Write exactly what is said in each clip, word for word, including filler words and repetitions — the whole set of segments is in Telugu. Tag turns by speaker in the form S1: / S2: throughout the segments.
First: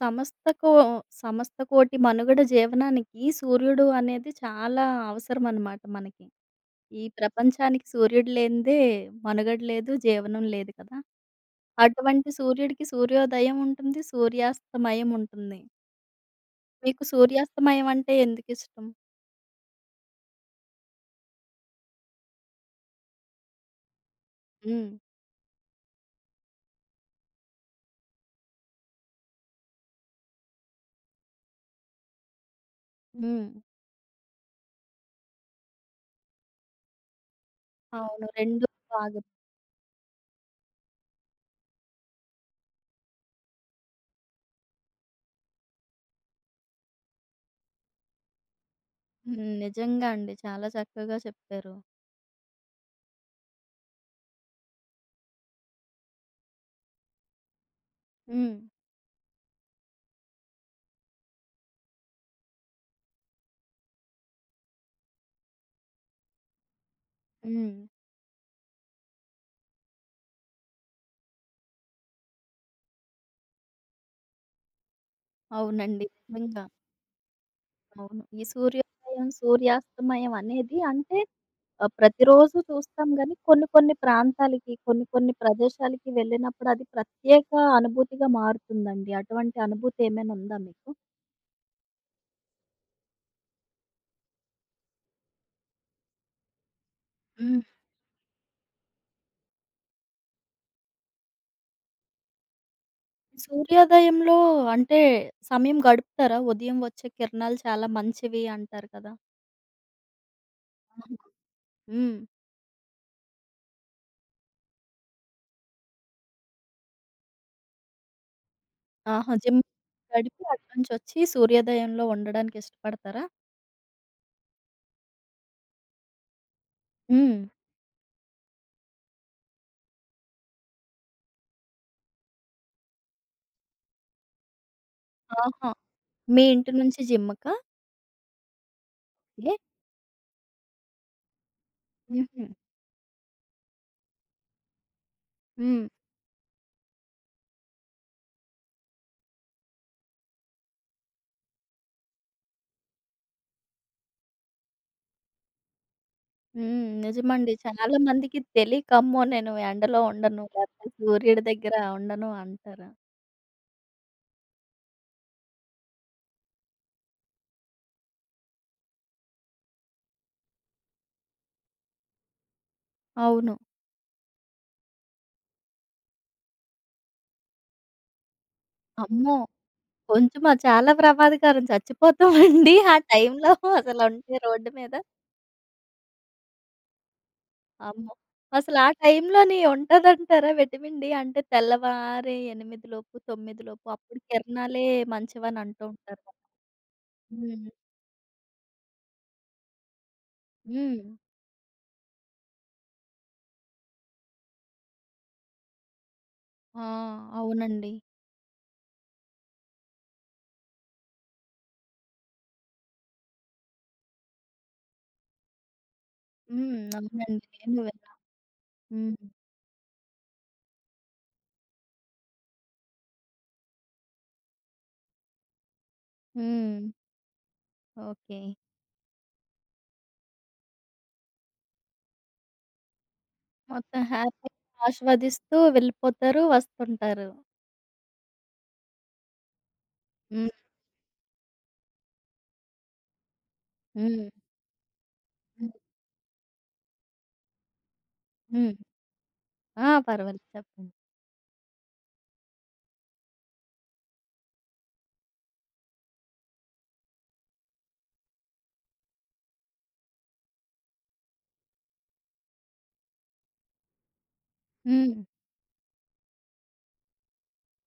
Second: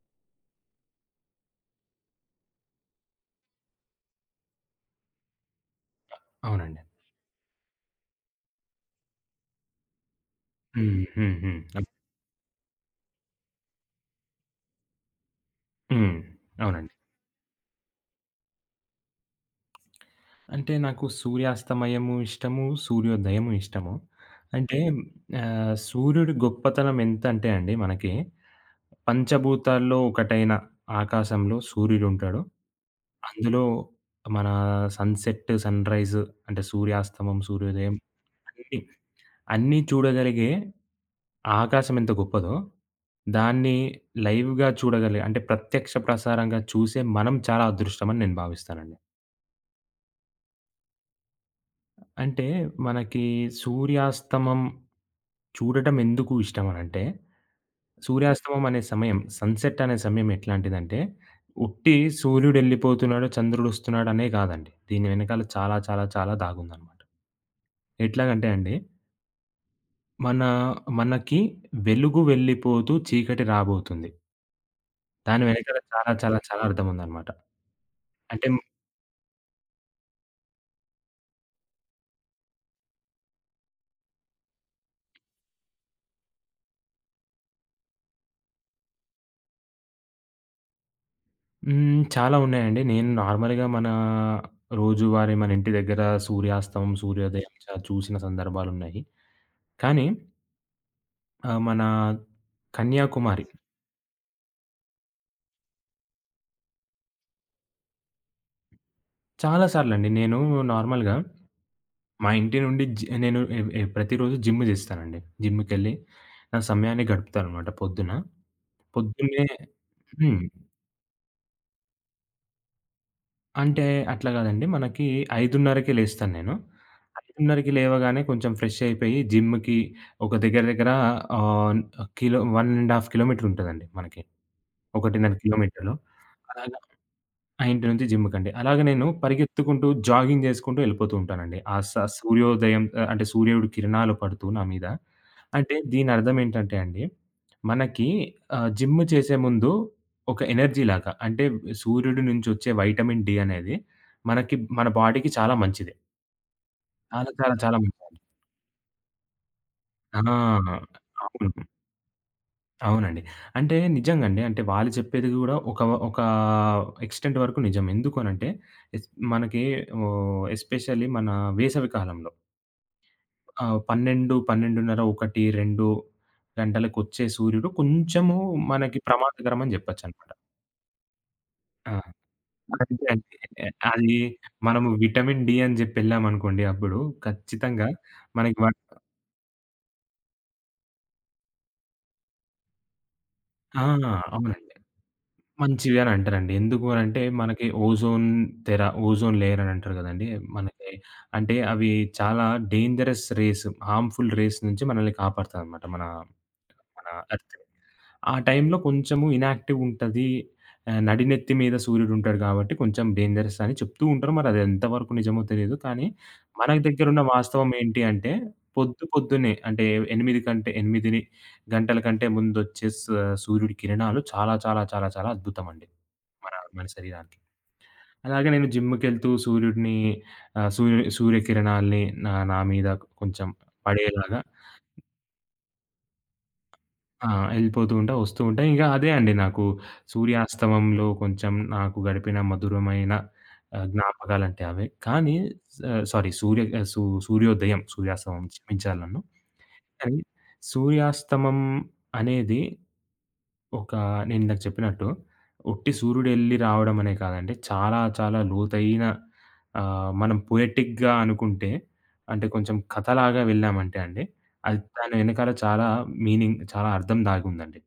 S1: సమస్తకో సమస్త కోటి మనుగడ జీవనానికి సూర్యుడు అనేది చాలా అవసరం అన్నమాట మనకి.
S2: అవునండి.
S1: ఈ ప్రపంచానికి సూర్యుడు లేనిదే మనుగడ లేదు, జీవనం లేదు కదా!
S2: హ్మ్. హ్మ్. హ్మ్. అబ్
S1: అటువంటి సూర్యుడికి సూర్యోదయం ఉంటుంది, సూర్యాస్తమయం ఉంటుంది.
S2: హ్మ్. అవునండి.
S1: మీకు సూర్యాస్తమయం అంటే ఎందుకిష్టం?
S2: అంటే నాకు సూర్యాస్తమయము ఇష్టము, సూర్యోదయము ఇష్టము. అంటే
S1: హ్మ్.
S2: ఆహ్, సూర్యుడి గొప్పతనం ఎంతంటే అండి, మనకి పంచభూతాల్లో ఒకటైన ఆకాశంలో సూర్యుడుంటాడు.
S1: హ్మ్.
S2: అందులో మన సన్‌సెట్, సన్‌రైజ్ అంటే సూర్యాస్తమం, సూర్యోదయం
S1: అవును. రెండు
S2: అన్నీ
S1: బాగా.
S2: అన్నీ చూడగలిగే ఆకాశం ఎంత గొప్పదో, దాన్ని లైవ్‌గా చూడగలిగే అంటే ప్రత్యక్ష ప్రసారంగా చూసే మనం చాలా అదృష్టం అని నేను భావిస్తానండి.
S1: హ్మ్. నిజంగా అండి. చాలా చక్కగా చెప్పారు.
S2: అంటే మనకి సూర్యాస్తమం చూడటం ఎందుకు ఇష్టమనంటే,
S1: హ్మ్.
S2: సూర్యాస్తమం అనే సమయం, సన్‌సెట్ అనే సమయం ఎట్లాంటిదంటే, ఉట్టి సూర్యుడెళ్ళిపోతున్నాడు, చంద్రుడొస్తున్నాడనే కాదండి. దీని వెనకాల చాలా చాలా చాలా దాగుందనమాట.
S1: హ్మ్.
S2: ఎట్లాగంటే అండి, మన మనకి వెలుగు వెళ్ళిపోతూ చీకటి రాబోతుంది. దాని వెనకాల
S1: అవునండి.
S2: చాలా, చాలా, చాలా
S1: నిజంగా.
S2: అర్థం ఉందనమాట.
S1: అవును. ఈ
S2: అంటే
S1: సూర్యోదయం, సూర్యాస్తమయం అనేది అంటే ఆహ్, ప్రతిరోజు చూస్తాం గానీ, కొన్ని కొన్ని ప్రాంతాలకి, కొన్ని కొన్ని ప్రదేశాలకి వెళ్ళినప్పుడు అది ప్రత్యేక అనుభూతిగా మారుతుందండి. అటువంటి అనుభూతి ఏమైనా ఉందా మీకు?
S2: హ్మ్. చాలా ఉన్నాయండి. నేను నార్మల్‌గా మన రోజువారీ మన ఇంటి దగ్గర సూర్యాస్తమం, సూర్యోదయం
S1: హ్మ్.
S2: చ చూసిన సందర్భాలున్నాయి. కానీ ఆహ్, మన కన్యాకుమారి.
S1: సూర్యోదయంలో అంటే సమయం గడుపుతారా? ఉదయం వచ్చే కిరణాలు చాలా మంచివి అంటారు కదా!
S2: చాలా సార్లండి నేను నార్మల్‌గా
S1: అవును. హ్మ్.
S2: మా ఇంటి నుండి జి నేను ఎ ఎ ప్రతిరోజు జిమ్ జేస్తానండి. జిమ్‌కెళ్ళి నా సమయాన్ని గడుపుతాననమాట పొద్దున.
S1: ఆహా!
S2: పొద్దున్నే
S1: జిమ్
S2: హ్మ్.
S1: గడిపి అటు నుంచొచ్చి సూర్యోదయంలో ఉండడానికి ఇష్టపడతారా?
S2: అంటే అట్లా గాదండి. మనకి 5:30కే లేస్తాను నేను.
S1: హ్మ్.
S2: 5:30కి లేవగానే కొంచెం ఫ్రెష్ అయిపోయి జిమ్‌కి ఒక దగ్గర దగ్గర ఆహ్, కిలో ఒకటి ½ కిలోమీటర్ ఉంటదండి మనకి. ఒకటిన్నర
S1: ఆహా!
S2: కిలోమీటర్లు.
S1: మీ ఇంటి
S2: అలాగ
S1: నుంచి జిమ్‌కా?
S2: ఆ! ఇంటి నుంచి జిమ్‌కండి. అలాగే నేను
S1: ఏ?
S2: పరిగెత్తుకుంటూ, జాగింగ్ చేసుకుంటూ వెళ్ళిపోతూ ఉంటానండి. ఆ స
S1: హుహు.
S2: సూర్యోదయం, ఆహ్, అంటే సూర్యుడి కిరణాలు పడుతూ నా మీద. అంటే
S1: హ్మ్.
S2: దీనర్థం ఏంటంటే అండి, మనకి ఆహ్, జిమ్ చేసే ముందు ఒక ఎనర్జీ లాగా, అంటే సూర్యుడి నుంచి వచ్చే వైటమిన్ డి అనేది మనకి, మన బాడీకి చాలా మంచిది.
S1: హ్మ్.
S2: చాలా
S1: నిజమండి.
S2: చాలా చాలా
S1: చాలా
S2: మంచిదండి.
S1: మందికి తెలీక, అమ్మో! నేను ఎండలో ఉండను,
S2: ఆ!
S1: లేకపోతే సూర్యుడి
S2: అవును.
S1: దగ్గర ఉండను అంటారు.
S2: అవునండి. అంటే నిజంగండి. అంటే వాళ్ళు చెప్పేది గూడా ఒక ఒక ఎక్స్‌టెంట్ వరకు నిజం. ఎందుకనంటే ఎస్ మనకి ఓహ్, ఎస్పెషల్లీ మన వేసవి కాలంలో
S1: అవును.
S2: ఆహ్, పన్నెండు, పన్నెండున్నర, ఒకటి, రెండు గంటలకొచ్చే సూర్యుడు కొంచెము మనకి
S1: అమ్మో!
S2: ప్రమాదకరం అని జెప్పొచ్చనమాట.
S1: కొంచెమా? చాలా ప్రమాదకరం,
S2: ఆ!
S1: చచ్చిపోతామండి ఆ
S2: అంతే అండి.
S1: టైంలో
S2: అది
S1: అసలుంటే రోడ్డు
S2: మనము
S1: మీద.
S2: విటమిన్ డి అని జెప్పి ఎళ్ళామనుకోండి, అప్పుడు ఖచ్చితంగా
S1: అమ్మో!
S2: మనకి వ
S1: అసలు ఆ టైంలోని ఉంటదంటారా విటమిన్ డి? అంటే తెల్లవారి ఎనిమిది లోపు, తొమ్మిది
S2: ఆ!
S1: లోపు అప్పుడు
S2: అవునండి.
S1: కిరణాలే మంచివని అంటూ
S2: మంచివి అని
S1: ఉంటారు కదా!
S2: అంటారండి. ఎందుకు అనంటే, మనకి
S1: హ్మ్.
S2: ఓజోన్ తెర, ఓజోన్ లేయర్ అని అంటారు గదండీ! మనకి
S1: హ్మ్.
S2: అంటే అవి చాలా డేంజరస్ రేస్, హార్మ్‌ఫుల్ రేస్ నుంచి మనల్ని కాపాడతదనమాట మన,
S1: ఆ!
S2: మన ఎర్త్.
S1: అవునండి.
S2: ఆ టైంలో కొంచెము ఇనాక్టివ్ ఉంటది. ఆహ్, నడినెత్తి మీద సూర్యుడుంటాడు గాబట్టి కొంచెం డేంజరస్ అని చెప్తూ ఉంటారు. మరి అది ఎంతవరకు నిజమో తెలీదు. కానీ మన
S1: హ్మ్.
S2: దగ్గరున్న
S1: అవునండి.
S2: వాస్తవం
S1: నేను
S2: ఏంటి
S1: విన్నా.
S2: అంటే, పొద్దు
S1: హ్మ్.
S2: పొద్దున్నే అంటే ఎనిమిది కంటే ఎనిమిది గంటల కంటే ముందొచ్చే స సూర్యుడి కిరణాలు చాలా చాలా చాలా చాలా అద్భుతమండి. మన మన
S1: హ్మ్.
S2: శరీరానికి.
S1: ఓకే.
S2: అలాగే నేను జిమ్‌కెళ్తూ సూర్యుడిని, ఆహ్, సూర్యు సూర్యకిరణాల్ని నా నా మీద కొంచెం
S1: మొత్తం
S2: పడేలాగా.
S1: హ్యాపీగా ఆస్వాదిస్తూ వెళ్ళిపోతారు,
S2: ఆ!
S1: వస్తుంటారు.
S2: ఎళ్ళిపోతూ ఉంటా, వస్తూ ఉంటా. ఇంకా అదే అండి. నాకు
S1: హ్మ్.
S2: సూర్యాస్తమంలో కొంచెం నాకు గడిపిన మధురమైన ఆహ్,
S1: హ్మ్.
S2: జ్ఞాపకాలంటే అవే. కానీ
S1: హ్మ్.
S2: ఆహ్, సారీ సూర్య ఆహ్, సూ సూర్యోదయం, సూర్యాస్తమం,
S1: హ్మ్.
S2: క్షమించాలి నన్ను.
S1: ఆ!
S2: కానీ
S1: పర్వాలేదు, చెప్పండి.
S2: సూర్యాస్తమం అనేది ఒక, నేను ఇందాక చెప్పినట్టు ఉట్టి సూర్యుడెళ్లి రావడం అనే కాదండి. చాలా చాలా లోతైన ఆహ్, మనం పొయెటిక్‌గా అనుకుంటే, అంటే కొంచెం కథలాగా వెళ్ళామంటే అండి, అది దాని
S1: హ్మ్.
S2: వెనకాల చాలా మీనింగ్, చాలా అర్థం దాగుందండి.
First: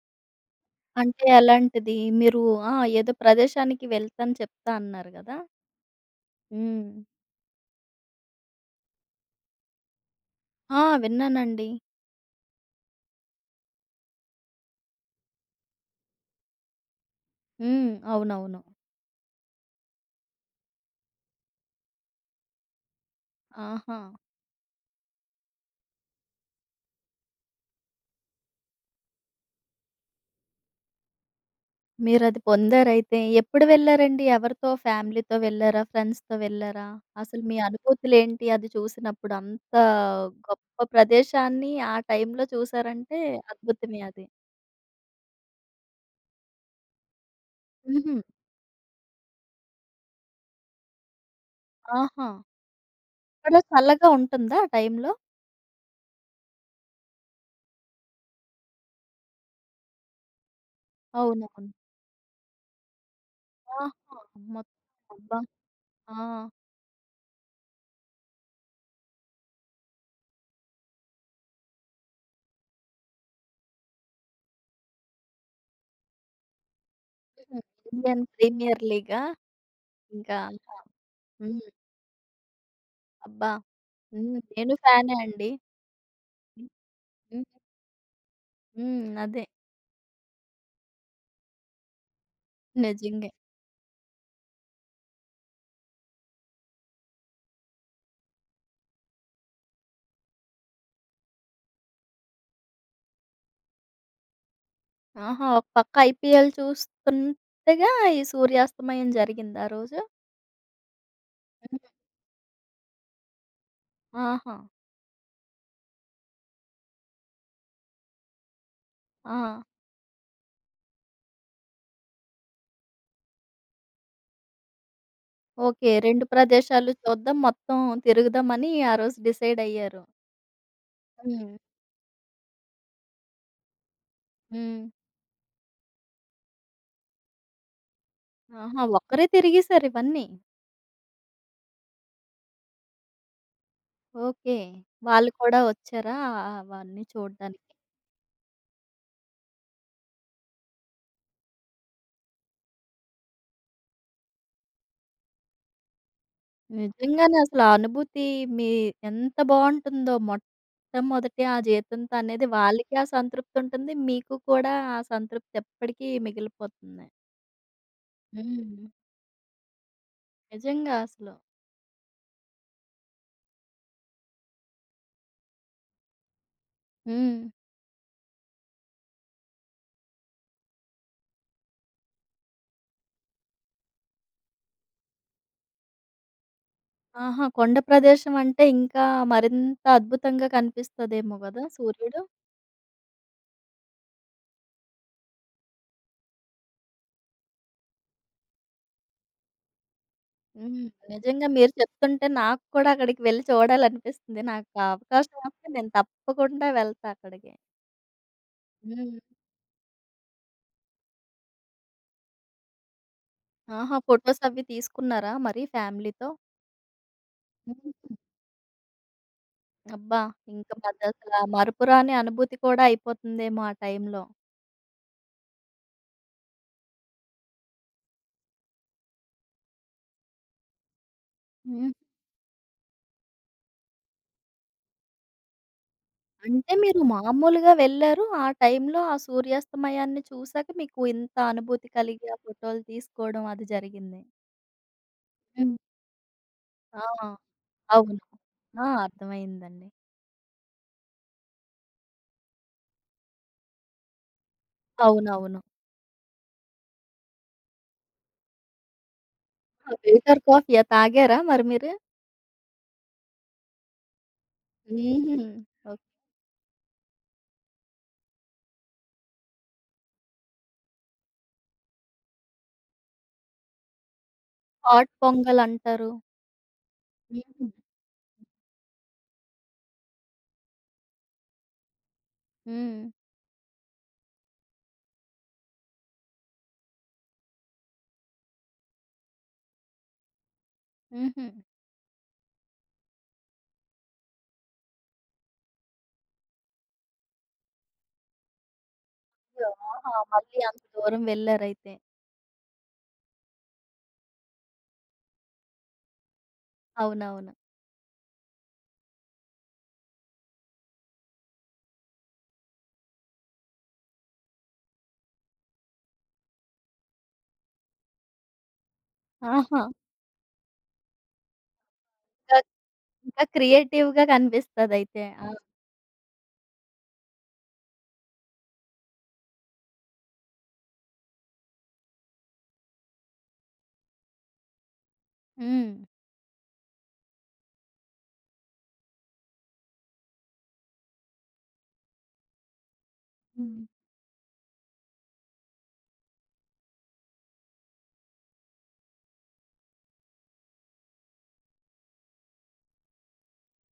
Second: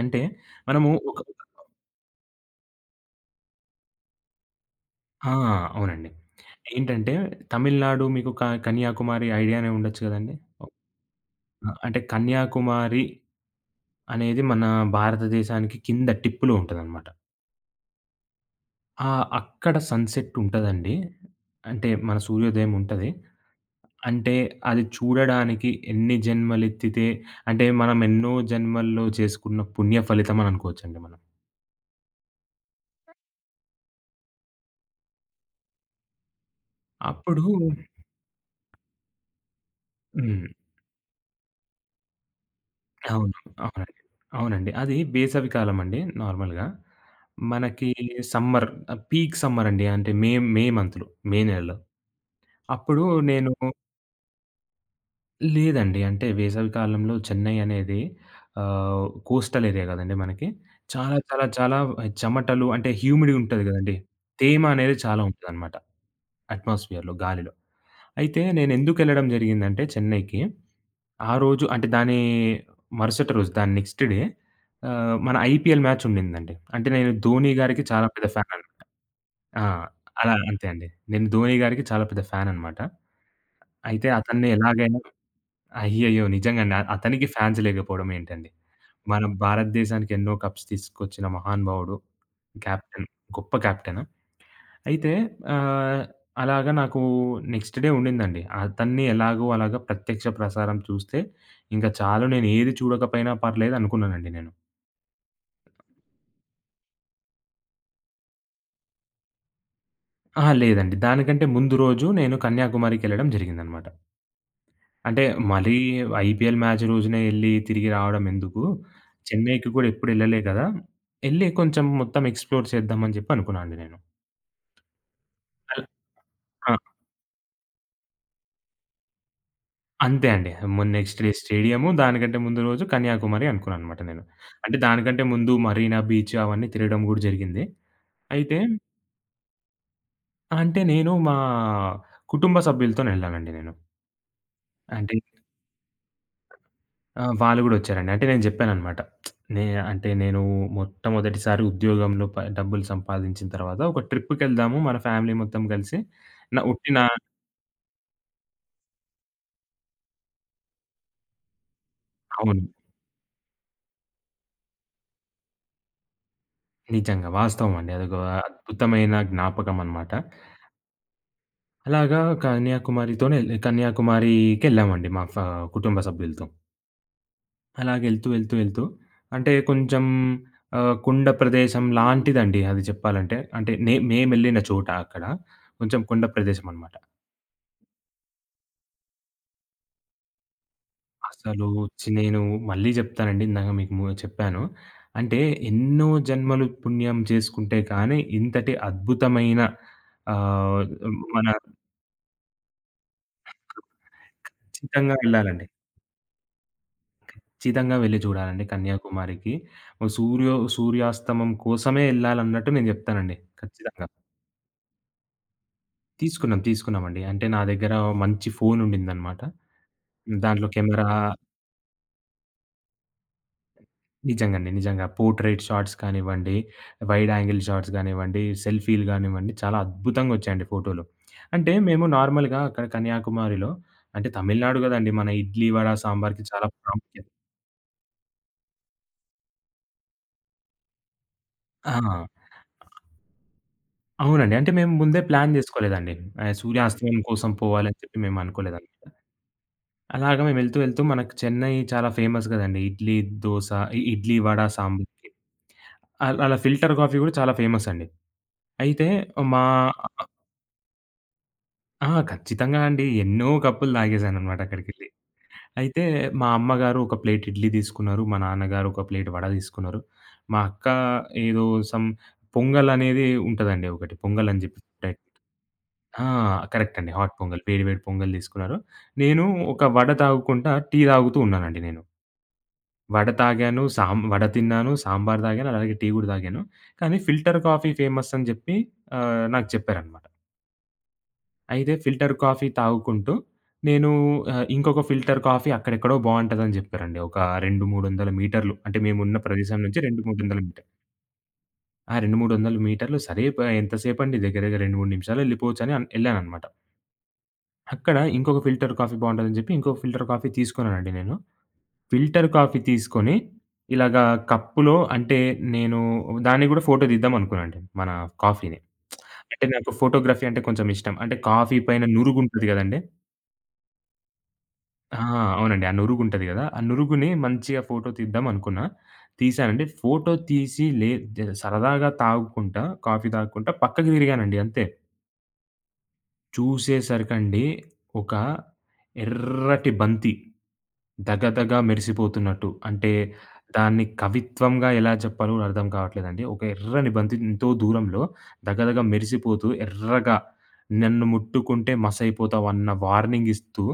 S2: అంటే మనము ఒక
S1: అంటే ఎలాంటిది? మీరు ఆ! ఏదో ప్రదేశానికి వెళ్తాను చెప్తా అన్నారు
S2: ఆ!
S1: గదా!
S2: అవునండి.
S1: హ్మ్.
S2: ఏంటంటే తమిళనాడు మీకు క కన్యాకుమారి ఐడియానే ఉండొచ్చు గదండీ!
S1: ఆ! విన్నానండి.
S2: అంటే కన్యాకుమారి అనేది మన భారతదేశానికి కింద టిప్పులో ఉంటదనమాట.
S1: హ్మ్. అవునవును.
S2: ఆ! అక్కడ సన్‌సెట్ ఉంటదండి. అంటే మన సూర్యోదయం ఉంటది.
S1: ఆహా!
S2: అంటే అది చూడడానికి ఎన్ని జన్మలెత్తితే, అంటే మనం ఎన్నో జన్మల్లో చేసుకున్న పుణ్య ఫలితం అని అనుకోవచ్చండి మనం.
S1: మీరది పొందారైతే. ఎప్పుడు వెళ్లారండి? ఎవరితో? ఫ్యామిలీతో వెళ్లారా? ఫ్రెండ్స్‌తో వెళ్లారా? అసలు
S2: అప్పుడు
S1: మీ అనుభూతులేంటి అది చూసినప్పుడు? అంత
S2: హ్మ్.
S1: గొప్ప ప్రదేశాన్ని ఆ టైంలో చూసారంటే
S2: అవును. అవునండి.
S1: అద్భుతమే అది.
S2: అవునండి. అది వేసవి కాలమండి నార్మల్‌గా. మనకి
S1: హుహు.
S2: సమ్మర్, ఆహ్, పీక్ సమ్మర్ అండి. అంటే మే, మే మంత్‌లో, మే నెలలో.
S1: ఆహా!
S2: అప్పుడు నేను
S1: అక్కడ చల్లగా ఉంటుందా ఆ టైంలో?
S2: లేదండి. అంటే వేసవి కాలంలో చెన్నై అనేది ఆహ్, కోస్టల్ ఏరియా కదండీ మనకి. చాలా చాలా
S1: అవునవును.
S2: చాలా చెమటలు, అంటే హ్యూమిడ్ ఉంటది కదండీ.
S1: ఆహా!
S2: తేమ అనేది
S1: మొత్తం.
S2: చాలా
S1: అబ్బా!
S2: ఉంటదనమాట
S1: ఆ!
S2: అట్మాస్ఫియర్‌లో, గాలిలో. అయితే నేనెందుకెళ్ళడం జరిగిందంటే, చెన్నైకి ఆ రోజు అంటే దాని మరుసటి రోజు, దాని నెక్స్ట్ డే ఆహ్, మన ఐపీఎల్ మ్యాచ్ ఉండిందండి. అంటే నేను ధోని
S1: హ్మ్.
S2: గారికి చాలా
S1: ఇండియన్
S2: పెద్ద ఫ్యాన్ అన్
S1: ప్రీమియర్ లీగా?
S2: ఆ! అలా
S1: ఇంకా
S2: అంతే
S1: ఆ!
S2: అండి. నేను ధోని
S1: హ్మ్.
S2: గారికి చాలా పెద్ద ఫ్యాన్ అనమాట.
S1: అబ్బా!
S2: అయితే
S1: హ్మ్.
S2: అతన్ని
S1: నేను
S2: ఎలాగైనా
S1: ఫ్యానే అండి.
S2: అయ్యయ్యో!
S1: హ్మ్.
S2: నిజంగండి. అ అతనికి
S1: హ్మ్.
S2: ఫ్యాన్స్ లేకపోవడం ఏంటండి.
S1: హ్మ్.
S2: మన
S1: అదే.
S2: భారతదేశానికి ఎన్నో కప్స్ తీసుకొచ్చిన మహానుభావుడు, కెప్టెన్,
S1: నిజంగే.
S2: గొప్ప కెప్టెన్. అయితే ఆహ్, అలాగా నాకు నెక్స్ట్ డే ఉండిందండి. అతన్ని ఎలాగో అలాగా ప్రత్యక్ష ప్రసారం చూస్తే ఇంక చాలు, నేనేది చూడకపోయినా పర్లేదనుకున్నానండి నేను.
S1: ఆహా! ఒక పక్క ఐపీఎల్ చూస్తుండగా ఈ సూర్యాస్తమయం జరిగిందా ఆ రోజు?
S2: అహా! లేదండి. దానికంటే ముందు
S1: హ్మ్.
S2: రోజు నేను కన్యాకుమారికెళ్ళడం జరిగిందనమాట.
S1: ఆహా!
S2: అంటే మరీ ఐపీఎల్ మ్యాచ్ రోజునే ఎళ్లి తిరిగి రావడం ఎందుకు?
S1: ఆ!
S2: చెన్నైకి కూడా ఎప్పుడెళ్ళలే కదా! ఎళ్లి కొంచెం మొత్తం ఎక్స్‌ప్లోర్ చేద్దామని చెప్పి అనుకున్నా అండి నేను. అలా
S1: ఓకే. రెండు
S2: ఆ!
S1: ప్రదేశాలు చూద్దాం, మొత్తం తిరుగుదామని ఆ రోజు డిసైడ్ అయ్యారు.
S2: అంతే అండి. ముందు నెక్స్ట్ డే
S1: హ్మ్.
S2: స్టేడియము, దానికంటే ముందు రోజు కన్యాకుమారి అనుకున్నాననమాట నేను. అంటే
S1: హ్మ్.
S2: దానికంటే ముందు మరీనా బీచ్ అవన్నీ తిరగడం గూడా జరిగింది. అయితే
S1: ఆహా! ఒక్కరే తిరిగేసారు ఇవన్నీ.
S2: అంటే నేను మా కుటుంబ సభ్యులతోనెళ్ళానండి నేను.
S1: ఓకే.
S2: అంటే
S1: వాళ్ళు కూడా వచ్చారా అవన్నీ
S2: ఆహ్, వాళ్ళు
S1: చూడడానికి?
S2: గూడా వచ్చారండి. అంటే నేను జెప్పాననమాట. నే అంటే నేను మొట్టమొదటిసారి ఉద్యోగంలో ప డబ్బులు సంపాదించిన తర్వాత ఒక ట్రిప్‌కెళ్దాము మన ఫ్యామిలీ మొత్తం కలిసి. నా ఉట్టి నా
S1: నిజంగానే అసలు ఆ అనుభూతి మీ ఎంత బావుంటుందో మొట్టమొదటి ఆ జీతంతో అనేది
S2: అవును.
S1: వాళ్ళకి ఆ సంతృప్తి ఉంటుంది. మీకు కూడా ఆ సంతృప్తి ఎప్పటికీ మిగిలిపోతుంది.
S2: నిజంగా వాస్తవం అండి. అదొక
S1: హ్మ్.
S2: అద్భుతమైన జ్ఞాపకం అనమాట.
S1: నిజంగా అసలు.
S2: అలాగా కన్యాకుమారితోనే ఎల్ కన్యాకుమారికెళ్ళామండి మా ఫ కుటుంబ సభ్యులతో.
S1: హ్మ్.
S2: అలాగెళ్తూ, వెళ్తూ, వెళ్తూ, వెళ్తూ అంటే కొంచెం ఆహ్, కొండ ప్రదేశం లాంటిదండి అది చెప్పాలంటే. అంటే నే మేమెళ్ళిన చోట అక్కడ కొంచెం కొండ ప్రదేశమనమాట.
S1: ఆహా! కొండ ప్రదేశం అంటే ఇంకా మరింత అద్భుతంగా కనిపిస్తదేమో గదా!
S2: అసలు చి
S1: సూర్యుడు?
S2: నేను మళ్ళీ చెప్తానండి. ఇందాక మీకు ము చెప్పాను. అంటే ఎన్నో జన్మలు పుణ్యం చేసుకుంటే కానీ ఇంతటి అద్భుతమైన ఆహ్,
S1: హ్మ్.
S2: మన
S1: నిజంగా మీరు చెప్తుంటే నాకు కూడా అక్కడికి వెళ్లి చూడాలనిపిస్తుంది. నాకు
S2: ఖచ్చితంగా
S1: అవకాశం
S2: వెళ్ళాలండి.
S1: వస్తే నేను తప్పకుండా వెళ్తా అక్కడికి.
S2: ఖచ్చితంగా వెళ్లి చూడాలండి
S1: హ్మ్.
S2: కన్యాకుమారికి. ఓ సూర్యో సూర్యాస్తమం కోసమే ఎళ్ళాలన్నట్టు నేను జెప్తానండి.
S1: ఆహా!
S2: ఖచ్చితంగా.
S1: ఫోటోస్ అవి తీసుకున్నారా మరి ఫ్యామిలీతో?
S2: తీసుకున్నాం. తీసుకున్నామండి. అంటే నా దగ్గర
S1: హ్మ్.
S2: మంచి ఫోను ఉండిందనమాట.
S1: అబ్బా!
S2: దాంట్లో
S1: ఇంక
S2: కెమెరా.
S1: అదసలా మరపురాని అనుభూతి కూడా అయిపోతుందేమో ఆ టైంలో.
S2: నిజంగండి. నిజంగా పోర్ట్రెయిట్ షాట్స్ కానివ్వండి, వైడ్ యాంగిల్ షాట్స్ గానివ్వండి, సెల్ఫీలు గానివ్వండి, చాలా అద్భుతంగా వచ్చాయండి ఫోటోలు. అంటే
S1: హ్మ్.
S2: మేము నార్మల్‌గా అక్కడ కన్యాకుమారిలో అంటే తమిళనాడు గదండీ! మన ఇడ్లీ, వడ, సాంబార్‌కి చాలా
S1: అంటే మీరు
S2: ప్రాముఖ్యత.
S1: మామూలుగా వెళ్లారు. ఆ టైంలో ఆ సూర్యాస్తమయాన్ని చూసాక మీకు ఇంత అనుభూతి
S2: ఆ!
S1: కలిగి ఆ ఫోటోలు తీసుకోవడం అది జరిగింది.
S2: అవునండి. అంటే మేము ముందే ప్లాన్
S1: హ్మ్.
S2: జేసుకోలేదండి. ఆహ్,
S1: ఆ!
S2: సూర్యాస్తమయం కోసం పోవాలని చెప్పి
S1: అవును.
S2: మేము
S1: ఆ!
S2: అనుకోలేదనమాట.
S1: అర్థమైందండి.
S2: అలాగా మేము ఎళ్తూ, ఎళ్తూ మనకు చెన్నై చాలా ఫేమస్ గదండీ! ఇడ్లీ, దోస, ఇ ఇడ్లీ, వడ, సాంబార్‌కి.
S1: అవునవును.
S2: అల్ అలా ఫిల్టర్ కాఫీ గూడా చాలా ఫేమస్ అండి. అయితే మా
S1: ఆ! ఫిల్టర్ కాఫీయా తాగారా మరి మీరు?
S2: ఆ! ఖచ్చితంగా అండి. ఎన్నో కప్పులు తాగేసాననమాట అక్కడికెళ్ళి.
S1: హుహు.
S2: అయితే
S1: ఓకే.
S2: మా అమ్మగారు ఒక ప్లేట్ ఇడ్లీ తీసుకున్నారు. మా నాన్నగారు ఒక ప్లేట్ వడ తీసుకున్నారు. మా అక్క ఏదో సమ్ పొంగల్ అనేది ఉంటదండి ఒకటి. పొంగల్ అని జెప్పి
S1: హాట్ పొంగలంటారు.
S2: ఆ! కరెక్ట్ అండి. హాట్ పొంగల్.
S1: హుహు.
S2: వేడి వేడి పొంగల్ తీసుకున్నారు. నేను ఒక వడ తాగుకుంటా టీ తాగుతూ ఉన్నానండి నేను.
S1: హ్మ్.
S2: వడ తాగాను, సాం వడ తిన్నాను, సాంబార్ తాగాను, అలాగే టీ గూడా తాగాను. కానీ ఫిల్టర్ కాఫీ ఫేమస్ అని చెప్పి ఆహ్, నాకు చెప్పారనమాట.
S1: హుహు.
S2: అయితే ఫిల్టర్ కాఫీ తాగుకుంటూ నేను, ఆహ్, ఇంకొక ఫిల్టర్ కాఫీ అక్కడెక్కడో బావుంటదని చెప్పారండి. ఒక రెండు, మూడొందల మీటర్లు, అంటే మేమున్న
S1: అయ్యో!
S2: ప్రదేశం నుంచి
S1: ఆహా!
S2: రెండు,
S1: మళ్ళీ
S2: మూడొందల
S1: అంత
S2: మీటర్లు.
S1: దూరం వెళ్లారైతే.
S2: ఆ రెండు, మూడొందల మీటర్లు సరే ప ఎంతసేపండి, దగ్గర దగ్గర రెండు, మూడు నిమిషాల్లో ఎళ్ళిపోవచ్చని అన్ ఎళ్ళాననమాట.
S1: అవునవును.
S2: అక్కడ ఇంకొక ఫిల్టర్ కాఫీ బావుంటదని జెప్పి, ఇంకో ఫిల్టర్ కాఫీ తీసుకున్నానండి నేను. ఫిల్టర్ కాఫీ తీసుకొని, ఇలాగా కప్పులో అంటే నేను దాన్ని గూడా ఫోటో తీద్దామనుకున్నానండి, మన కాఫీని. అంటే
S1: ఆహా!
S2: నాకు ఫోటోగ్రఫీ అంటే కొంచెం ఇష్టం. అంటే కాఫీ పైన
S1: ఇంకా,
S2: నురుగుంటది గదండీ!
S1: ఇంకా క్రియేటివ్‌గా
S2: ఆ!
S1: కనిపిస్తదయితే. ఆ!
S2: అవునండి. ఆ నురుగుంటది గదా! ఆ నురుగుని మంచిగా ఫోటో తీద్దామనుకున్నా. తీశానండి. ఫోటో తీసి, లే జ సరదాగా తాగుకుంటా, కాఫీ తాగుకుంటా పక్కకి తిరిగానండి అంతే.
S1: హ్మ్.
S2: చూసేసరికండి ఒక ఎర్రటి బంతి ధగధగా మెరిసిపోతున్నట్టు. అంటే
S1: హ్మ్.
S2: దాన్ని కవిత్వంగా ఎలా చెప్పాలో కూడా అర్థం కావట్లేదండి. ఒక ఎర్రని బంతి ఎంతో దూరంలో ధగధగ మెరిసిపోతూ ఎర్రగా "నన్ను ముట్టుకుంటే మసైపోతావు" అన్న వార్నింగ్ ఇస్తూ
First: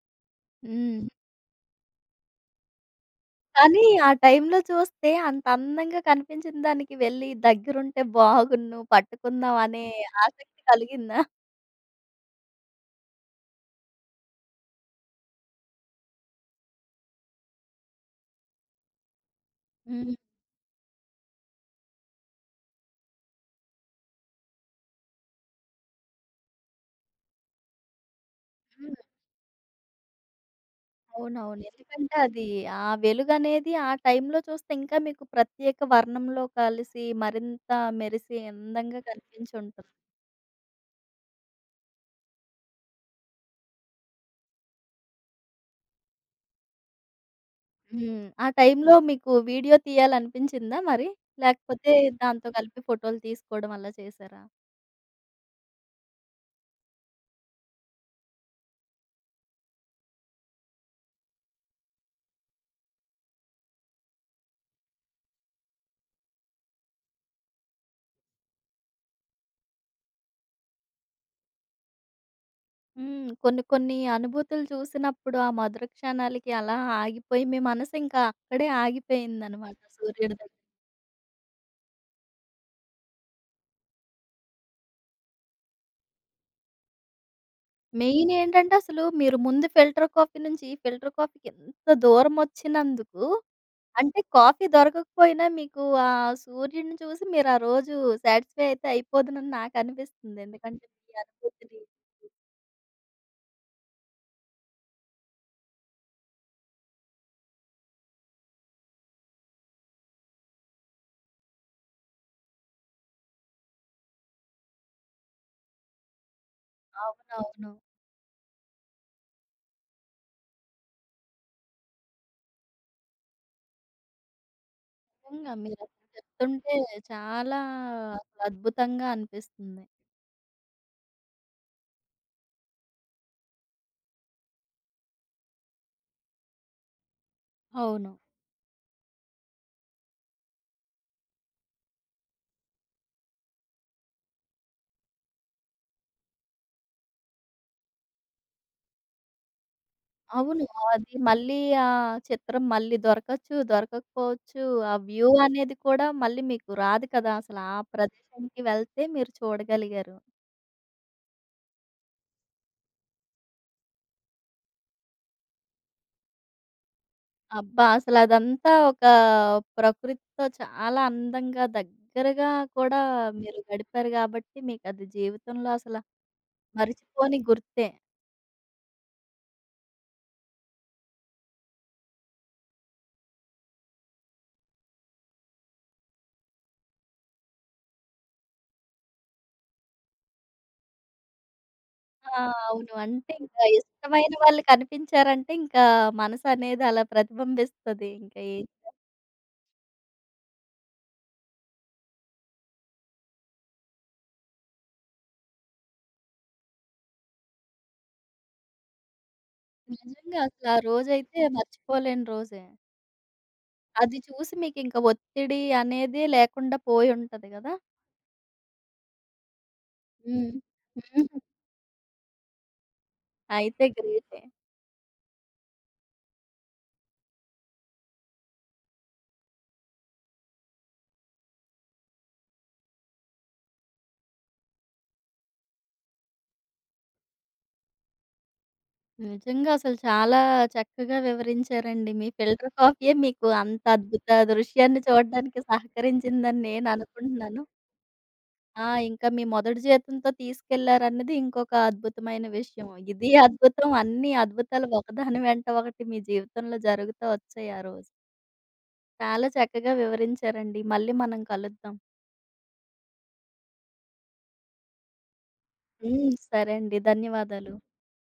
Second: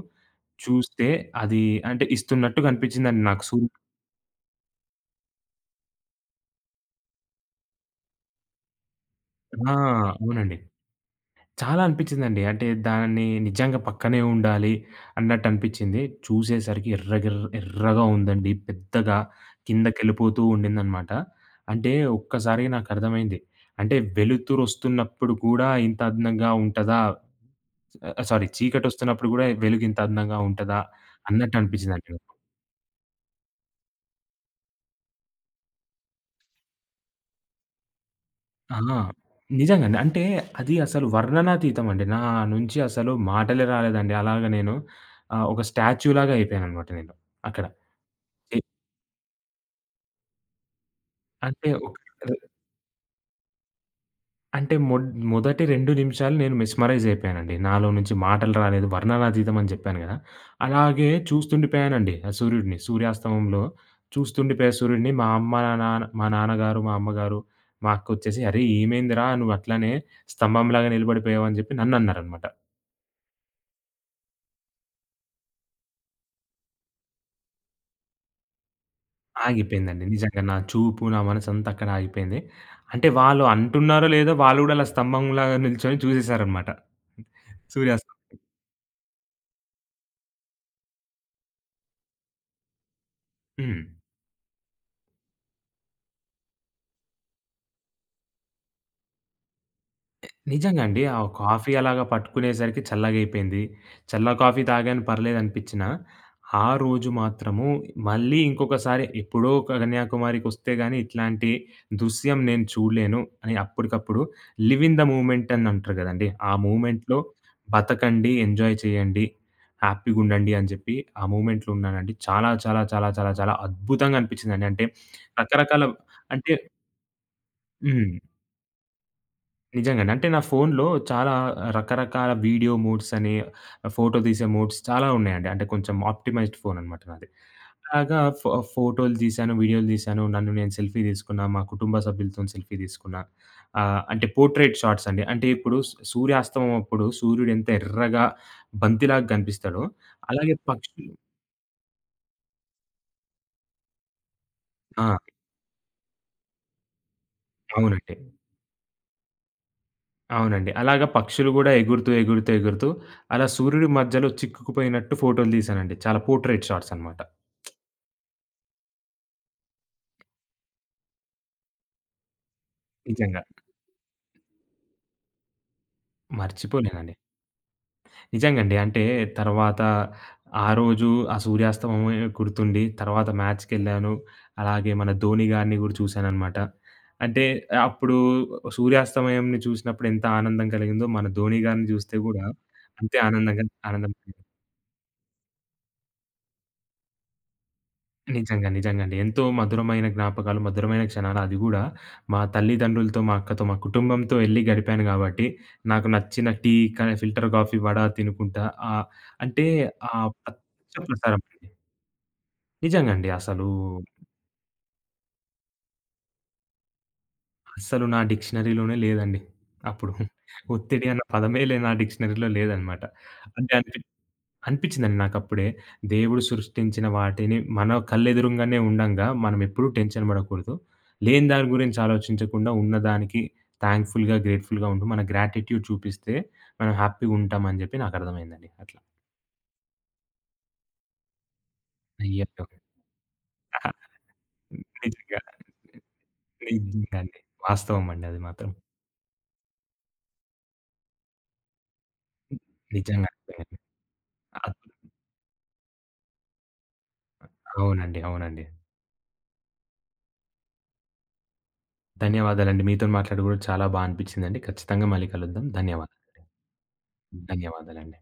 S1: హ్మ్.
S2: చూస్తే, అది అంటే ఇస్తున్నట్టు కనిపించిందండి నాకు. సూర్యుడు.
S1: కానీ ఆ టైంలో చూస్తే అంత అందంగా కనిపించిన దానికి వెళ్లి దగ్గరుంటే బాగున్ను, పట్టుకుందాం
S2: ఆ!
S1: అనే
S2: అవునండి.
S1: ఆసక్తి కలిగిందా?
S2: చాలా అనిపించిందండి. అంటే దాన్ని నిజంగా పక్కనే ఉండాలి అన్నట్టు అనిపించింది. చూసేసరికి ఎర్రగెర్ర ఎర్రగా ఉందండి. పెద్దగా
S1: హ్మ్.
S2: కిందకెళ్ళిపోతూ ఉండిందనమాట. అంటే ఒక్కసారిగా నాకర్థమైంది. అంటే వెలుతురొస్తున్నప్పుడు కూడా ఇంత అందంగా ఉంటదా? ఆహ్, సారీ,
S1: హ్మ్.
S2: చీకటొస్తున్నప్పుడు గూడా వెలుగింత అందంగా ఉంటదా? అన్నట్టు
S1: అవునవును. ఎందుకంటే
S2: అనిపించిందండి.
S1: అది ఆ వెలుగనేది ఆ టైంలో చూస్తే ఇంకా మీకు ప్రత్యేక వర్ణంలో కలిసి మరింత మెరిసి
S2: ఆ!
S1: అందంగా కనిపించుంటుంది.
S2: నిజంగండి. అంటే అది అసలు వర్ణనాతీతం అండి. నా నుంచి అసలు మాటలే రాలేదండి. అలాగ నేను ఆహ్, ఒక స్టాచ్యూలాగా అయిపోయాననమాట నేను అక్కడ.
S1: హ్మ్. ఆ టైంలో మీకు వీడియో తీయాలనిపించిందా మరి?
S2: అంటే ఒక
S1: లేకపోతే
S2: ర్
S1: దాంతో కలిపి ఫోటోలు తీసుకోవడం అలా చేశారా?
S2: అంటే మొడ్ మొదటి రెండు నిమిషాలు నేను మెస్మరైజ్ అయిపోయానండి. నాలో నుంచి మాటలు రాలేదు. వర్ణనాతీతం అని జెప్పాను గదా! అలాగే చూస్తుండిపోయానండి ఆ సూర్యుడిని. సూర్యాస్తమంలో చూస్తుండిపోయా సూర్యుడిని. మా అమ్మ, నాన్న మా నాన్నగారు, మా అమ్మగారు, మా అక్కొచ్చేసి, "అరే! ఏమైందిరా, నువ్వట్లనే స్తంభంలాగా నిలబడిపోయావు" అని జెప్పి నన్నన్నారనమాట.
S1: హ్మ్. కొన్ని కొన్ని అనుభూతులు చూసినప్పుడు ఆ మధుర క్షణాలకి అలా ఆగిపోయి మీ మనసు ఇంకా అక్కడే ఆగిపోయిందనమాట
S2: ఆగిపోయిందండి.
S1: సూర్యుడి
S2: నిజంగా
S1: దగ్గర.
S2: నా చూపు, నా మనసంతా అక్కడ ఆగిపోయింది. అంటే వాళ్ళు అంటున్నారో లేదో, వాళ్ళు గూడా అలా స్తంభంలాగా నిల్చొని చూసేసారనమాట సూర్యాస్తం.
S1: మెయిన్ ఏంటంటే అసలు మీరు ముందు ఫిల్టర్ కాఫీ నుంచి ఫిల్టర్ కాఫీకి ఎంత దూరం వచ్చినందుకు,
S2: హ్మ్.
S1: అంటే కాఫీ దొరకకపోయినా మీకు ఆ సూర్యుడిని చూసి మీరు ఆ రోజు సాటిస్ఫై అయితే అయిపోదునని నాకనిపిస్తుంది.
S2: నిజంగా
S1: ఎందుకంటే
S2: అండి.
S1: మీ
S2: ఆ కాఫీ
S1: అనుభూతిని.
S2: అలాగా పట్టుకునేసరికి చల్లగయిపోయింది. చల్ల కాఫీ తాగాను పర్లేదనిపిచ్చినా, ఆ రోజు మాత్రము మళ్ళీ ఇంకొకసారి ఎప్పుడో కన్యాకుమారికొస్తే గాని ఇట్లాంటి దృశ్యం నేను చూడలేను అని, అప్పటికప్పుడు లివ్ ఇన్ ద మూమెంట్ అని అంటారు గదండీ! ఆ మూమెంట్‌లో
S1: అవునవును.
S2: బతకండి, ఎంజాయ్ చేయండి, హ్యాపీగుండండి అని చెప్పి ఆ మూమెంట్‌లో ఉన్నానండి. చాలా చాలా చాలా చాలా చాలా అద్భుతంగా అనిపిచ్చిందండి. అంటే
S1: నిజంగా
S2: రకరకాల
S1: మీరసలు
S2: అంటే
S1: చెప్తుంటే చాలా
S2: హ్మ్.
S1: అసలు అద్భుతంగా అనిపిస్తుంది.
S2: నిజంగానే. అంటే నా ఫోన్‌లో చాలా రకరకాల వీడియో మోడ్స్ అని, ఫోటో తీసే మోడ్స్ చాలా ఉన్నాయండి. అంటే కొంచెం ఆప్టిమైజ్డ్ ఫోన్ అనమాట నాది.
S1: అవును.
S2: అలాగా ఫో ఫోటోలు తీశాను, వీడియోలు తీశాను, నన్ను నేను సెల్ఫీ తీసుకున్నా, మా కుటుంబ సభ్యులతోని సెల్ఫీ తీసుకున్నా. ఆహ్, అంటే పోర్ట్రెయిట్ షాట్స్ అండి. అంటే ఇప్పుడు స్ సూర్యాస్తమయం అప్పుడు సూర్యుడు ఎంత ఎర్రగా బంతిలాగా కనిపిస్తాడో, అలాగే
S1: అవును.
S2: పక్షులు
S1: అది మళ్ళీ ఆ చిత్రం మళ్ళీ దొరకచ్చు, దొరకకపోవచ్చు. ఆ
S2: ఆ!
S1: వ్యూ అనేది కూడా మళ్ళీ మీకు రాదు కదా! అసలు ఆ
S2: అవునండి.
S1: ప్రదేశానికి వెళ్తే మీరు చూడగలిగారు.
S2: అవునండి. అలాగా పక్షులు గూడా ఎగురుతూ, ఎగురుతూ, ఎగురుతూ అలా సూర్యుడి మధ్యలో చిక్కుకుపోయినట్టు ఫోటోలు తీశానండి. చాలా పోర్ట్రెయిట్ షాట్స్ అనమాట.
S1: అబ్బా! అసలదంతా ఒక ప్రకృతితో చాలా అందంగా దగ్గరగా కూడా
S2: నిజంగా.
S1: మీరు గడిపారు గాబట్టి, మీకది జీవితంలో అసల
S2: మర్చిపోలేనండి.
S1: మరిచిపోని గుర్తే.
S2: నిజంగండి. అంటే తర్వాత ఆ రోజు ఆ సూర్యాస్తమమే గుర్తుండి, తర్వాత మ్యాచ్‌కెళ్ళాను. అలాగే మన ధోని గారిని గూడా చూశాననమాట. అంటే అప్పుడు సూర్యాస్తమయంని చూసినప్పుడు ఎంత ఆనందం కలిగిందో, మన ధోని గారిని జూస్తే
S1: ఆ!
S2: గూడా
S1: అవును.
S2: అంతే
S1: అంటే
S2: ఆనందంగా
S1: ఇంకా
S2: ఆనందం.
S1: ఇష్టమైన వాళ్ళు కనిపించారంటే, ఇంకా మనసనేది అలా ప్రతిబింబిస్తది. ఇంకా ఏ.
S2: నిజంగా. నిజంగా అండి. ఎంతో మధురమైన జ్ఞాపకాలు, మధురమైన క్షణాలు. అది గూడా మా తల్లిదండ్రులతో, మా అక్కతో, మా కుటుంబంతో ఎళ్లి గడిపాను గాబట్టి, నాకు నచ్చిన టీ, క ఫిల్టర్ కాఫీ, వడ తినుకుంటా ఆహ్, అంటే ఆ
S1: నిజంగా అసలు ఆ
S2: ప్రత్యక్ష ప్రసారం
S1: రోజైతే
S2: అండి.
S1: మర్చిపోలేని రోజే.
S2: నిజంగండి. అసలు,
S1: అది చూసి మీకింక ఒత్తిడి అనేదే లేకుండా పోయుంటది గదా!
S2: అస్సలు నా డిక్షనరీలోనే లేదండి అప్పుడు.
S1: హ్మ్.
S2: ఒత్తిడి అన్న పదమే లే నా డిక్షనరీలో లేదనమాట. అంటే
S1: అయితే
S2: అనిపి
S1: గ్రేటే.
S2: అనిపించిందండి నాకప్పుడే. దేవుడు సృష్టించిన వాటిని మన కళ్ళెదురుంగానే ఉండంగా, మనమెప్పుడూ టెన్షన్ పడకూడదు. లేని దాని గురించి ఆలోచించకుండా ఉన్నదానికి థాంక్‌ఫుల్‌గా, గ్రేట్‌ఫుల్‌గా ఉంటూ మన గ్రాటిట్యూడ్ చూపిస్తే మనం హ్యాపీగుంటామని జెప్పి నాకర్థమైందండి అట్లా.
S1: నిజంగా అసలు చాలా చక్కగా వివరించారండి. మీ
S2: అయ్యయ్యో!
S1: ఫిల్టర్
S2: అహా!
S1: కాఫీయే మీకు అంత అద్భుత దృశ్యాన్ని
S2: నిజంగా.
S1: చూడడానికి సహకరించిందని నేను
S2: నిజంగా అండి.
S1: అనుకుంటున్నాను.
S2: వాస్తవం అండి అది మాత్రం.
S1: ఆ! ఇంకా మీ మొదటి జీతంతో తీసుకెళ్లారన్నది ఇంకొక అద్భుతమైన విషయం.
S2: నిజంగా
S1: ఇది
S2: అర్థమైంది.
S1: అద్భుతం, అన్ని
S2: అద్
S1: అద్భుతాలు ఒకదాని వెంట ఒకటి మీ జీవితంలో జరుగుతూ వచ్చాయి ఆ రోజు.
S2: అవునండి. అవునండి.
S1: చాలా చక్కగా వివరించారండి. మళ్ళీ మనం కలుద్దాం.
S2: ధన్యవాదాలండి. మీతోని మాట్లాడి గూడా చాలా బా అనిపించిందండి. ఖచ్చితంగా మళ్ళీ కలుద్దాం. ధన్యవాదాలండి.
S1: హ్మ్. సరే అండి. ధన్యవాదాలు.
S2: ధన్యవాదాలండి.